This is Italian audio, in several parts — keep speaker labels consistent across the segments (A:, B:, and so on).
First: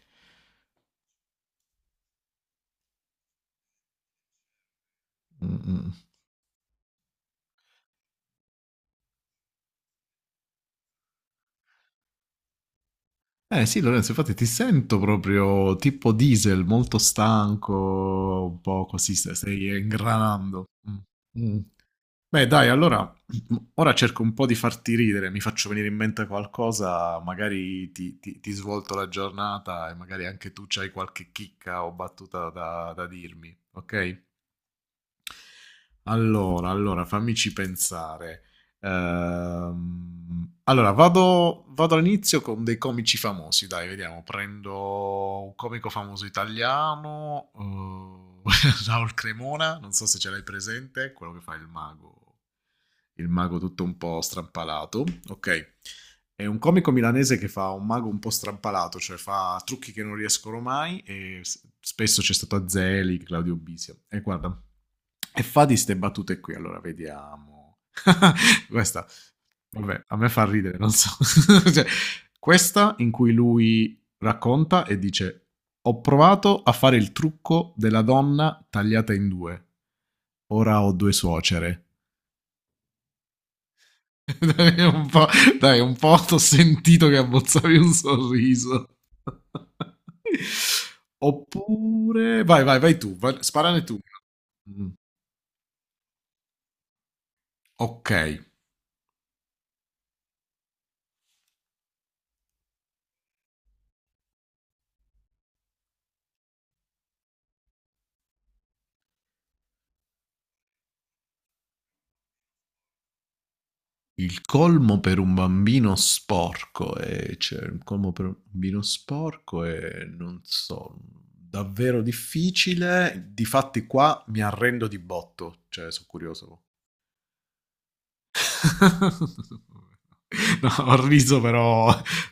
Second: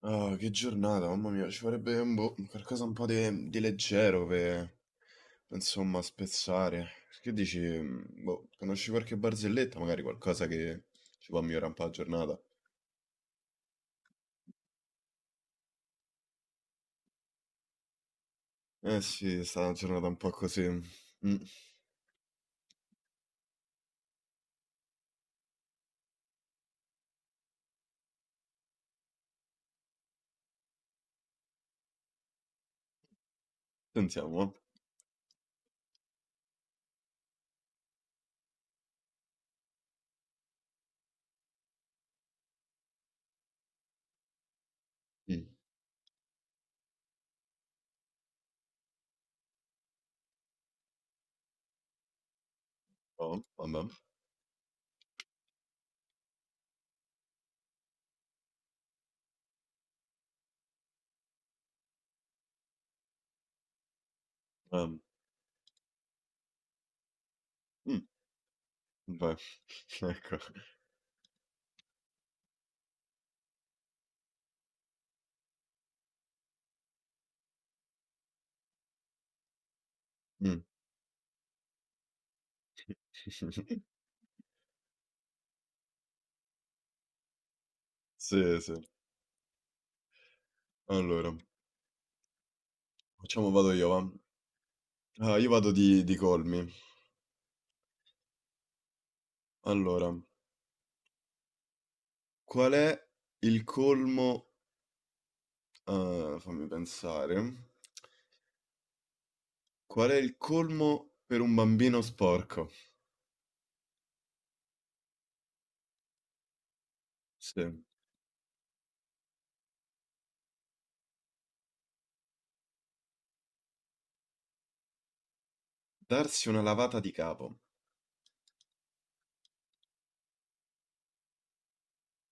A: Ah, che giornata, mamma mia, ci farebbe un boh, qualcosa un po' di leggero per,
B: Mm-mm.
A: insomma, spezzare. Che dici, boh, conosci qualche barzelletta, magari qualcosa che ci può migliorare un po' la giornata?
B: Eh sì, Lorenzo, infatti ti sento proprio tipo diesel, molto stanco, un po'
A: Eh
B: così,
A: sì,
B: stai,
A: è stata una
B: stai
A: giornata un po' così.
B: ingranando. Mm.
A: Mm,
B: Mm. Beh, dai, allora, ora cerco un po' di farti ridere, mi faccio venire in mente qualcosa, magari ti svolto la giornata e magari anche tu c'hai qualche chicca o battuta da dirmi, ok?
A: sentiamo.
B: Allora, fammici pensare. Allora, vado all'inizio con dei comici famosi, dai, vediamo.
A: Eh.
B: Prendo
A: Mm,
B: un comico famoso italiano, eh, Raul Cremona, non so se ce l'hai presente, quello che fa il
A: oh,
B: mago tutto
A: vabbè.
B: un po' strampalato. Ok, è un comico milanese che fa un mago un po' strampalato, cioè fa trucchi che non riescono mai e spesso c'è stato Azzelli, Claudio Bisio. E guarda.
A: Ehm,
B: E fa di ste battute qui, allora vediamo.
A: mm,
B: questa,
A: Vai.
B: vabbè, a me
A: Ecco.
B: fa ridere, non so. Cioè, questa in cui lui racconta e dice: ho provato a fare il trucco della donna tagliata in due.
A: Mm.
B: Ora ho due suocere. dai, un po', Dai, un po' t'ho sentito che abbozzavi un
A: Sì, sì.
B: sorriso.
A: Allora,
B: Oppure, vai, vai, vai tu, vai,
A: facciamo, vado
B: sparane
A: io,
B: tu.
A: va.
B: Mm,
A: Ah, io vado di colmi.
B: ok.
A: Allora, qual è il colmo? Ah, fammi pensare. Qual è il colmo per un bambino sporco?
B: Il colmo per un bambino sporco, cioè il
A: Sì.
B: colmo per un bambino sporco è, non so, davvero difficile. Difatti qua mi arrendo di botto, cioè so'
A: Darsi una
B: curioso.
A: lavata di capo.
B: No, ho riso, però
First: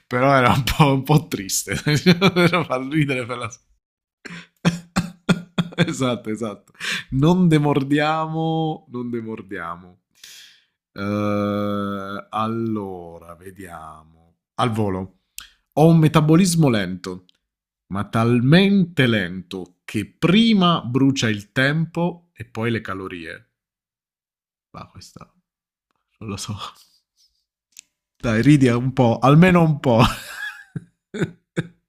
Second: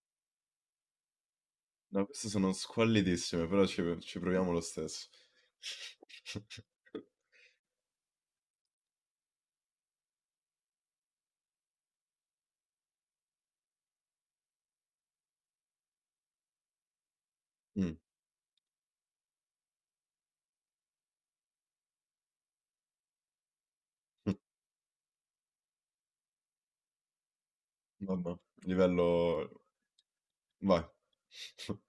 B: però era un po' triste.
A: No, queste sono
B: Però fa ridere per
A: squallidissime,
B: la.
A: però ci proviamo lo stesso.
B: Esatto, esatto. Non demordiamo, non demordiamo. Allora, vediamo. Al volo. Ho un metabolismo lento,
A: Mm,
B: ma talmente lento che prima brucia il tempo e poi le calorie. Ma questa non lo so.
A: vabbè,
B: Dai, ridi un po', almeno
A: livello...
B: un po'.
A: Vai.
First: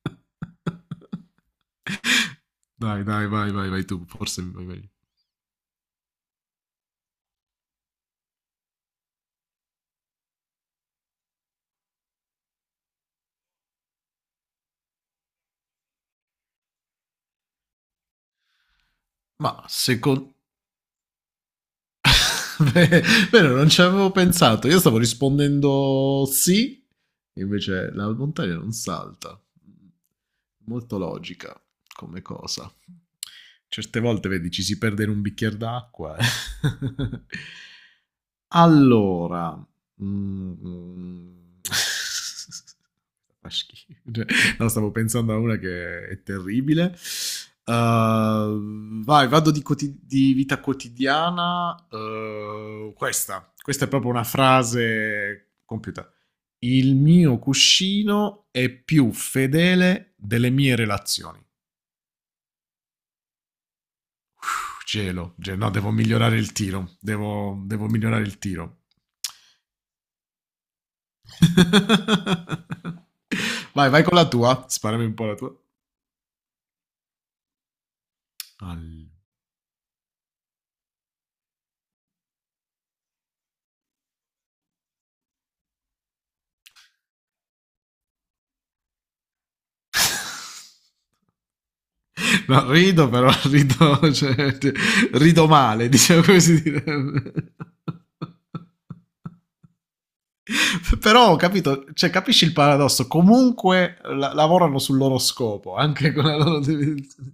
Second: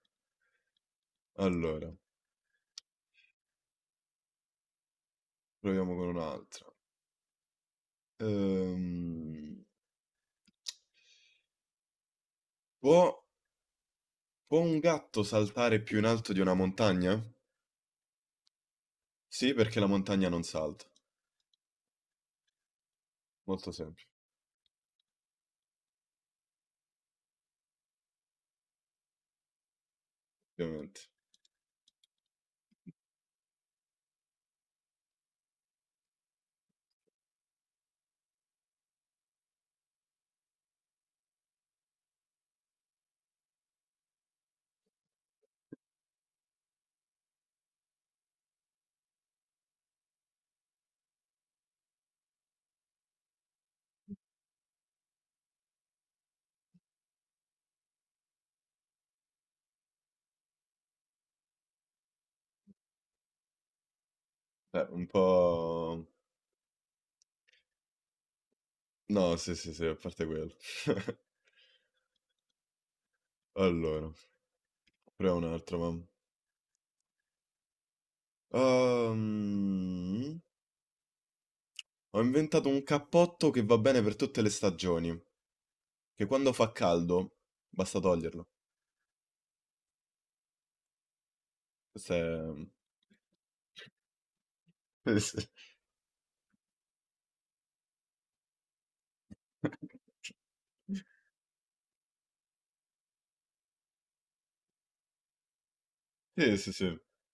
A: Allora,
B: Dai, dai, vai, vai, vai tu, forse vai meglio.
A: proviamo con un'altra. Ehm, può, può un gatto saltare più in alto di una montagna? Sì,
B: Ma
A: perché la montagna
B: secondo
A: non salta.
B: me, non
A: Molto
B: ci
A: semplice,
B: avevo pensato. Io stavo rispondendo sì, invece la montagna non salta. Molto
A: ovviamente.
B: logica come cosa. Certe volte, vedi, ci si perde in un bicchiere d'acqua. Allora, mhmm, fa schifo. Cioè, no, stavo pensando a una che è terribile. Vai, vado di vita quotidiana. Questa è proprio una frase compiuta. Il mio cuscino è più fedele delle mie relazioni. Puh,
A: Un
B: Gelo, no, devo
A: po'...
B: migliorare il tiro. Devo migliorare il tiro.
A: No, sì, sì, sì, a parte quello.
B: Vai, vai
A: Allora,
B: con la tua. Sparami un po' la
A: proviamo un
B: tua.
A: altro, mamma.
B: All-
A: Ehm, ho inventato un cappotto che va bene per tutte le stagioni, che quando fa caldo basta toglierlo. Questo è...
B: No, rido però, rido, cioè, rido male. Diciamo come si direbbe. Però ho capito, cioè, capisci il paradosso? Comunque lavorano sul loro scopo, anche con la
A: Sì, sì,
B: loro
A: sì, sì.
B: definizione.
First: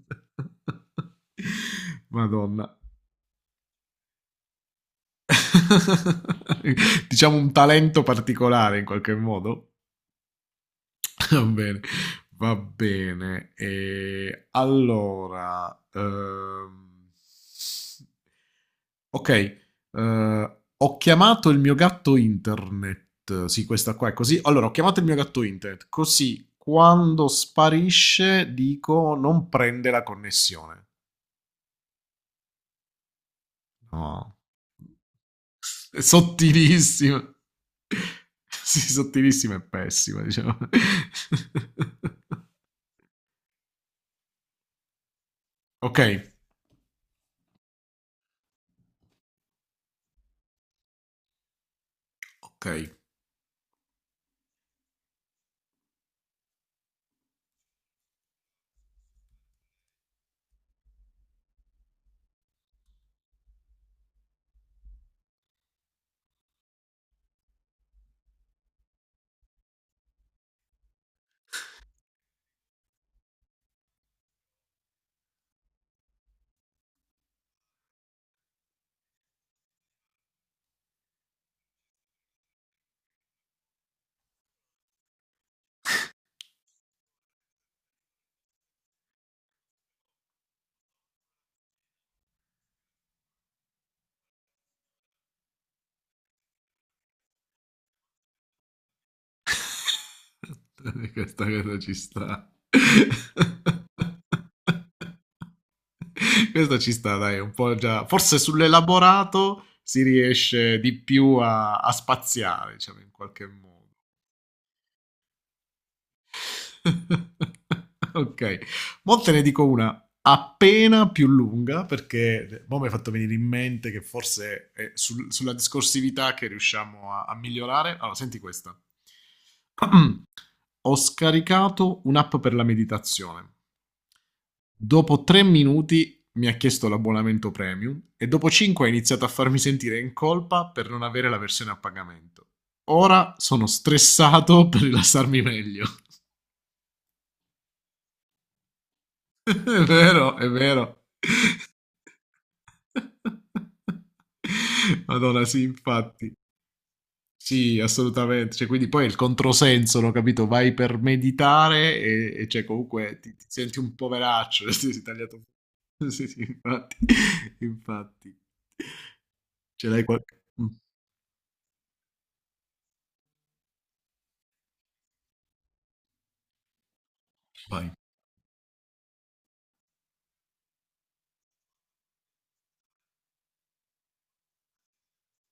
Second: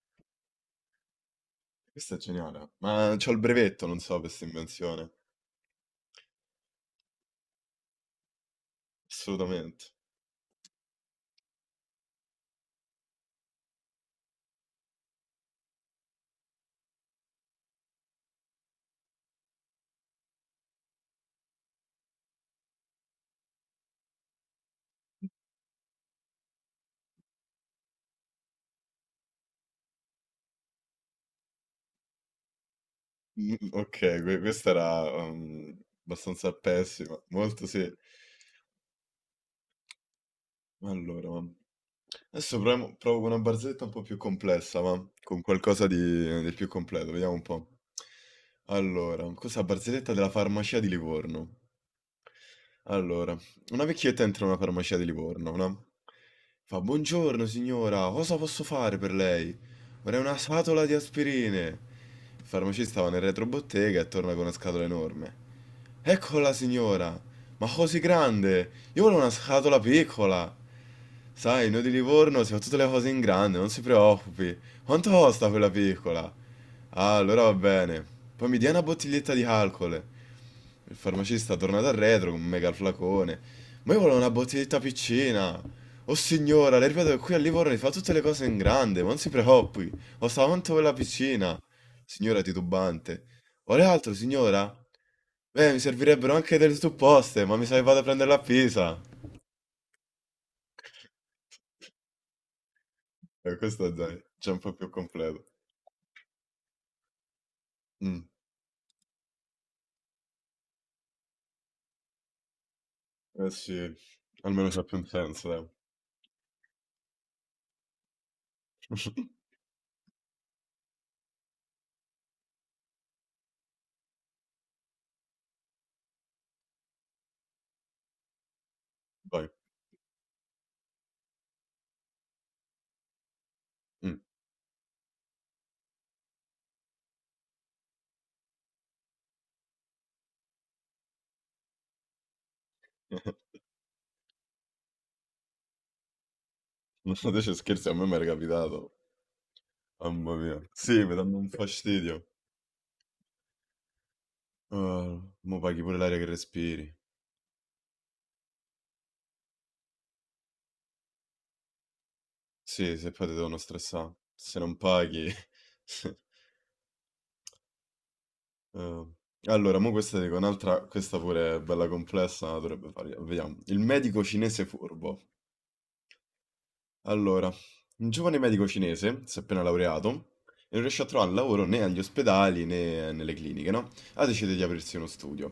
A: Questo è geniale.
B: Madonna.
A: Ma c'ho il brevetto, non so, per questa invenzione.
B: Diciamo un talento particolare in qualche modo.
A: Assolutamente.
B: Va bene, va bene. E allora, ok, ho chiamato il mio gatto internet. Sì, questa qua è così. Allora, ho chiamato il mio gatto internet, così quando sparisce dico non prende la connessione.
A: Mm, ok,
B: No,
A: questa era
B: è
A: abbastanza pessima.
B: sottilissima.
A: Molto sì.
B: Sì, sottilissima e pessima, diciamo.
A: Allora, mamma. Provo con una barzelletta un po' più complessa, ma con qualcosa
B: Ok,
A: di più completo, vediamo un po'. Allora, questa barzelletta della farmacia di Livorno.
B: ok.
A: Allora, una vecchietta entra in una farmacia di Livorno, no? Fa, buongiorno signora, cosa posso fare per lei? Vorrei una scatola di aspirine. Il farmacista va nel retrobottega e torna con una scatola enorme. Eccola signora, ma così grande! Io volevo una scatola piccola! Sai, noi di Livorno si fa tutte le cose in grande, non si preoccupi. Quanto costa quella piccola? Ah, allora va bene. Poi mi dia una bottiglietta di alcol. Il farmacista torna dal retro con un mega flacone. Ma io volevo una bottiglietta piccina. Oh signora, le ripeto che qui a Livorno si fa tutte le cose in grande, ma non si preoccupi. Costa quanto quella piccina. Signora titubante. Vuole altro, signora? Beh, mi servirebbero anche delle supposte, ma mi sa che vado a prenderla a Pisa.
B: Questa cosa ci sta.
A: Questo dai, già un po' più completo.
B: Questa ci sta, dai, un po' già.
A: Mh,
B: Forse sull'elaborato si riesce di più a spaziare, diciamo, in qualche
A: eh sì,
B: modo.
A: almeno c'ha più un senso dai.
B: Ok, mo te ne dico una appena più lunga, perché mo mi hai fatto venire in mente che forse è sulla discorsività che riusciamo a migliorare. Allora, senti questa.
A: Vai,
B: Ho scaricato un'app per la meditazione.
A: mh.
B: Dopo 3 minuti mi ha chiesto l'abbonamento premium e dopo cinque ha iniziato a farmi sentire in colpa per non avere la versione a pagamento. Ora sono stressato per rilassarmi meglio.
A: Non so te ci scherzi, a me m'era capitato.
B: È
A: Mamma
B: vero, è
A: mia.
B: vero.
A: Sì, mi danno un fastidio. Ah,
B: Madonna,
A: mo
B: sì,
A: paghi pure l'aria che
B: infatti.
A: respiri.
B: Sì, assolutamente. Cioè, quindi poi è il controsenso, no, capito? Vai per meditare e cioè,
A: Sì, se
B: comunque
A: poi ti
B: ti
A: devono
B: senti un
A: stressà. Se
B: poveraccio.
A: non
B: Sì, sì,
A: paghi...
B: tagliato. Sì, sì, infatti. Infatti.
A: Ah. Allora,
B: Ce
A: mo
B: l'hai
A: questa
B: qualche...
A: dico
B: Mm,
A: un'altra, questa pure è bella complessa, ma dovrebbe fargli... Vediamo. Il medico cinese furbo. Allora,
B: vai,
A: un giovane medico cinese si è appena laureato e non riesce a trovare lavoro né agli ospedali né nelle cliniche, no? Ha deciso di aprirsi uno studio.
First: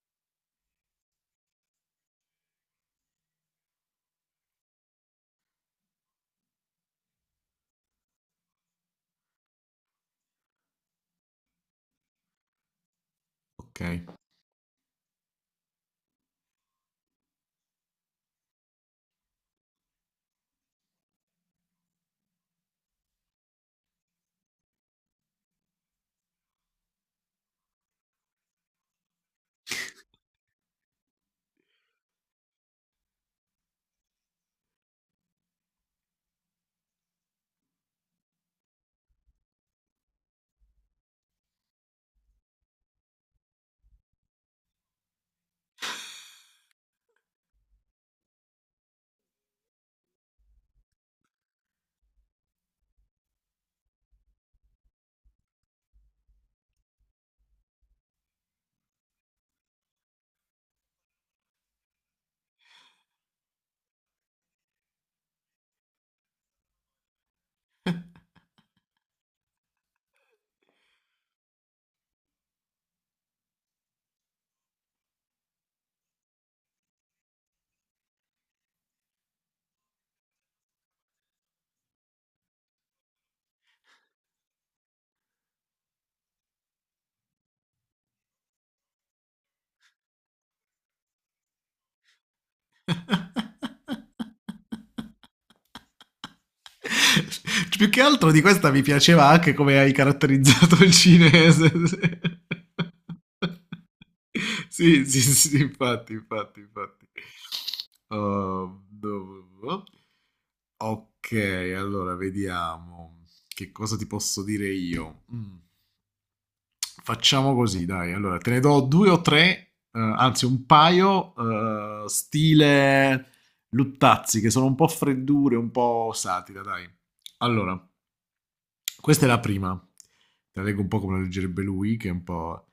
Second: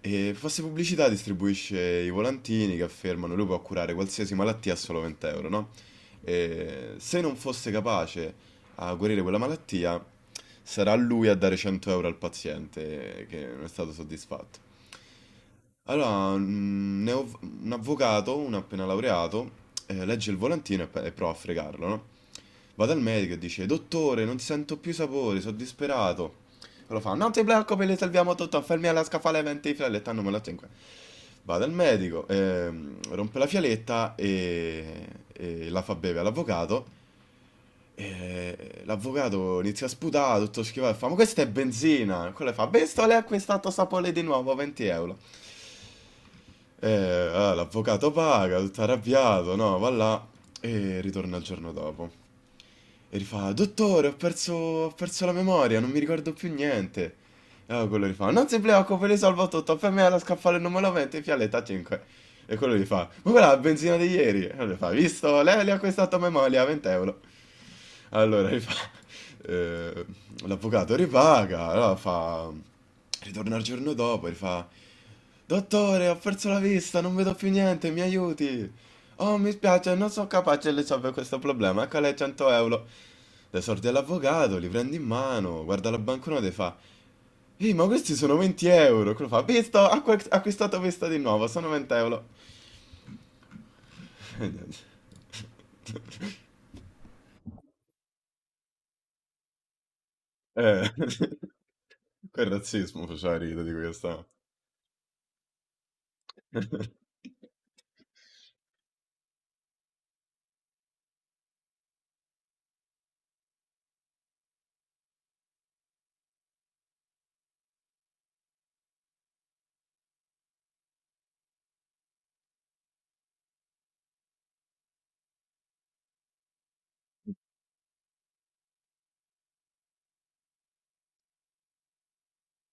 A: E fa se pubblicità distribuisce i volantini che affermano lui può curare qualsiasi malattia a solo 20 euro, no? E se non fosse capace a guarire quella malattia, sarà lui a dare 100 euro al paziente che non è
B: ok.
A: stato soddisfatto. Allora, un avvocato, un appena laureato, legge il volantino e, e prova a fregarlo, no? Va dal medico e dice, dottore, non sento più sapore, sono disperato. Allora fa, non ti preoccupi, le salviamo tutto, fermi alla scaffale 20 fialette, hanno malato in qua. Va dal medico, rompe la fialetta e la fa bere all'avvocato. E l'avvocato inizia a sputare, tutto schivato, e fa, ma questa è benzina. Quello fa, visto, lei ha acquistato sapore di nuovo, 20 euro. Eh, ah, l'avvocato paga, tutto arrabbiato, no, va là e ritorna il giorno dopo. E rifà, dottore, ho perso la memoria, non mi ricordo più niente. E allora quello rifà, non si preoccupi, risolvo tutto, per me è lo scaffale numero 20, fialetta 5. E quello gli fa, ma quella è la benzina di ieri. E allora gli fa, visto, lei le ha acquistato a memoria, 20 euro. Allora gli fa, eh, l'avvocato ripaga, allora fa, ritorna il giorno dopo, e gli fa... Dottore, ho perso la vista, non vedo più niente, mi aiuti. Oh, mi spiace, non sono capace di risolvere questo problema. Ecco lei 100 euro. Le sordi all'avvocato, li prendi in mano, guarda la banconota e fa: Ehi, ma questi sono 20 euro. Quello fa: Visto, acquistato questa di nuovo, sono 20 euro. E niente.
B: Più che altro di questa mi piaceva anche come hai caratterizzato
A: Eh,
B: il cinese.
A: quel razzismo faceva ridere di questa.
B: Sì, sì, sì, infatti, infatti, infatti. Oh, no. Ok, allora vediamo che cosa ti posso dire io. Mm. Facciamo così, dai. Allora, te ne do due o tre, anzi un paio, stile Luttazzi, che sono un po' freddure, un po' satira, dai. Allora, questa è la prima. Te la leggo un po' come la leggerebbe lui, che è un po'...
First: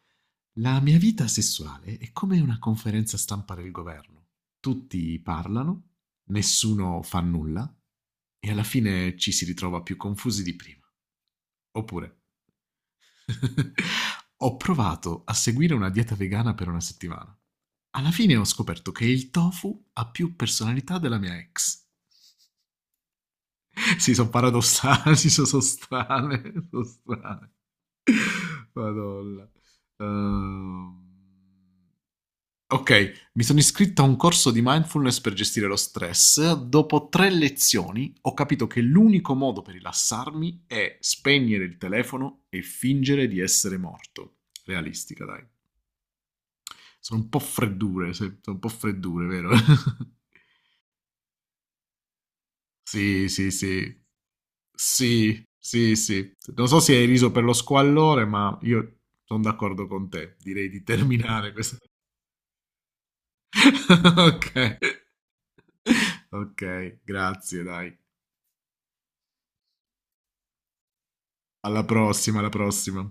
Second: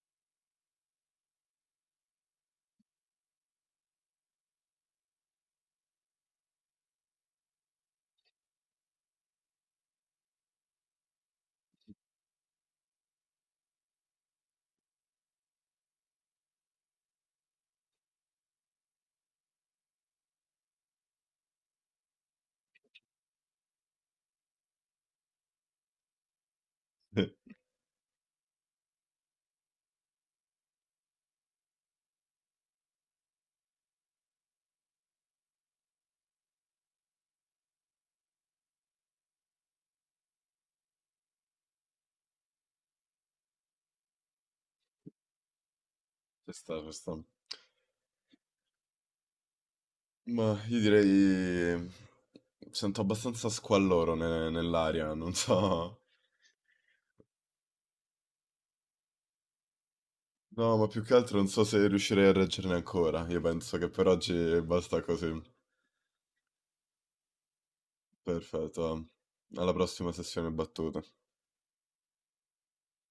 B: La mia vita sessuale è come una conferenza stampa del governo. Tutti parlano, nessuno fa nulla e alla fine ci si ritrova più confusi di prima. Oppure... Ho provato a seguire una dieta vegana per una settimana. Alla fine ho scoperto che il tofu ha più personalità della mia ex. Sì, sono paradossali, si sono so strane, sono
A: Sì,
B: strane. Madonna. Ehm, ok, mi sono iscritto a un corso di mindfulness per gestire lo stress. Dopo tre lezioni ho capito che l'unico modo per rilassarmi è spegnere il telefono e fingere di essere morto. Realistica, dai.
A: ci sta, ci sta.
B: Sono un po' freddure, sono un po' freddure, vero?
A: Ma io direi. Sento
B: Sì,
A: abbastanza
B: sì, sì.
A: squalloro nell'aria, non
B: Sì, sì,
A: so.
B: sì. Non so se hai riso per lo squallore, ma io sono d'accordo con te. Direi
A: No,
B: di
A: ma più che altro non
B: terminare
A: so
B: questo.
A: se riuscirei a reggerne ancora. Io penso che per
B: Ok.
A: oggi basta così.
B: Ok, grazie, dai.
A: Perfetto. Alla prossima sessione battuta.
B: Alla prossima, alla prossima.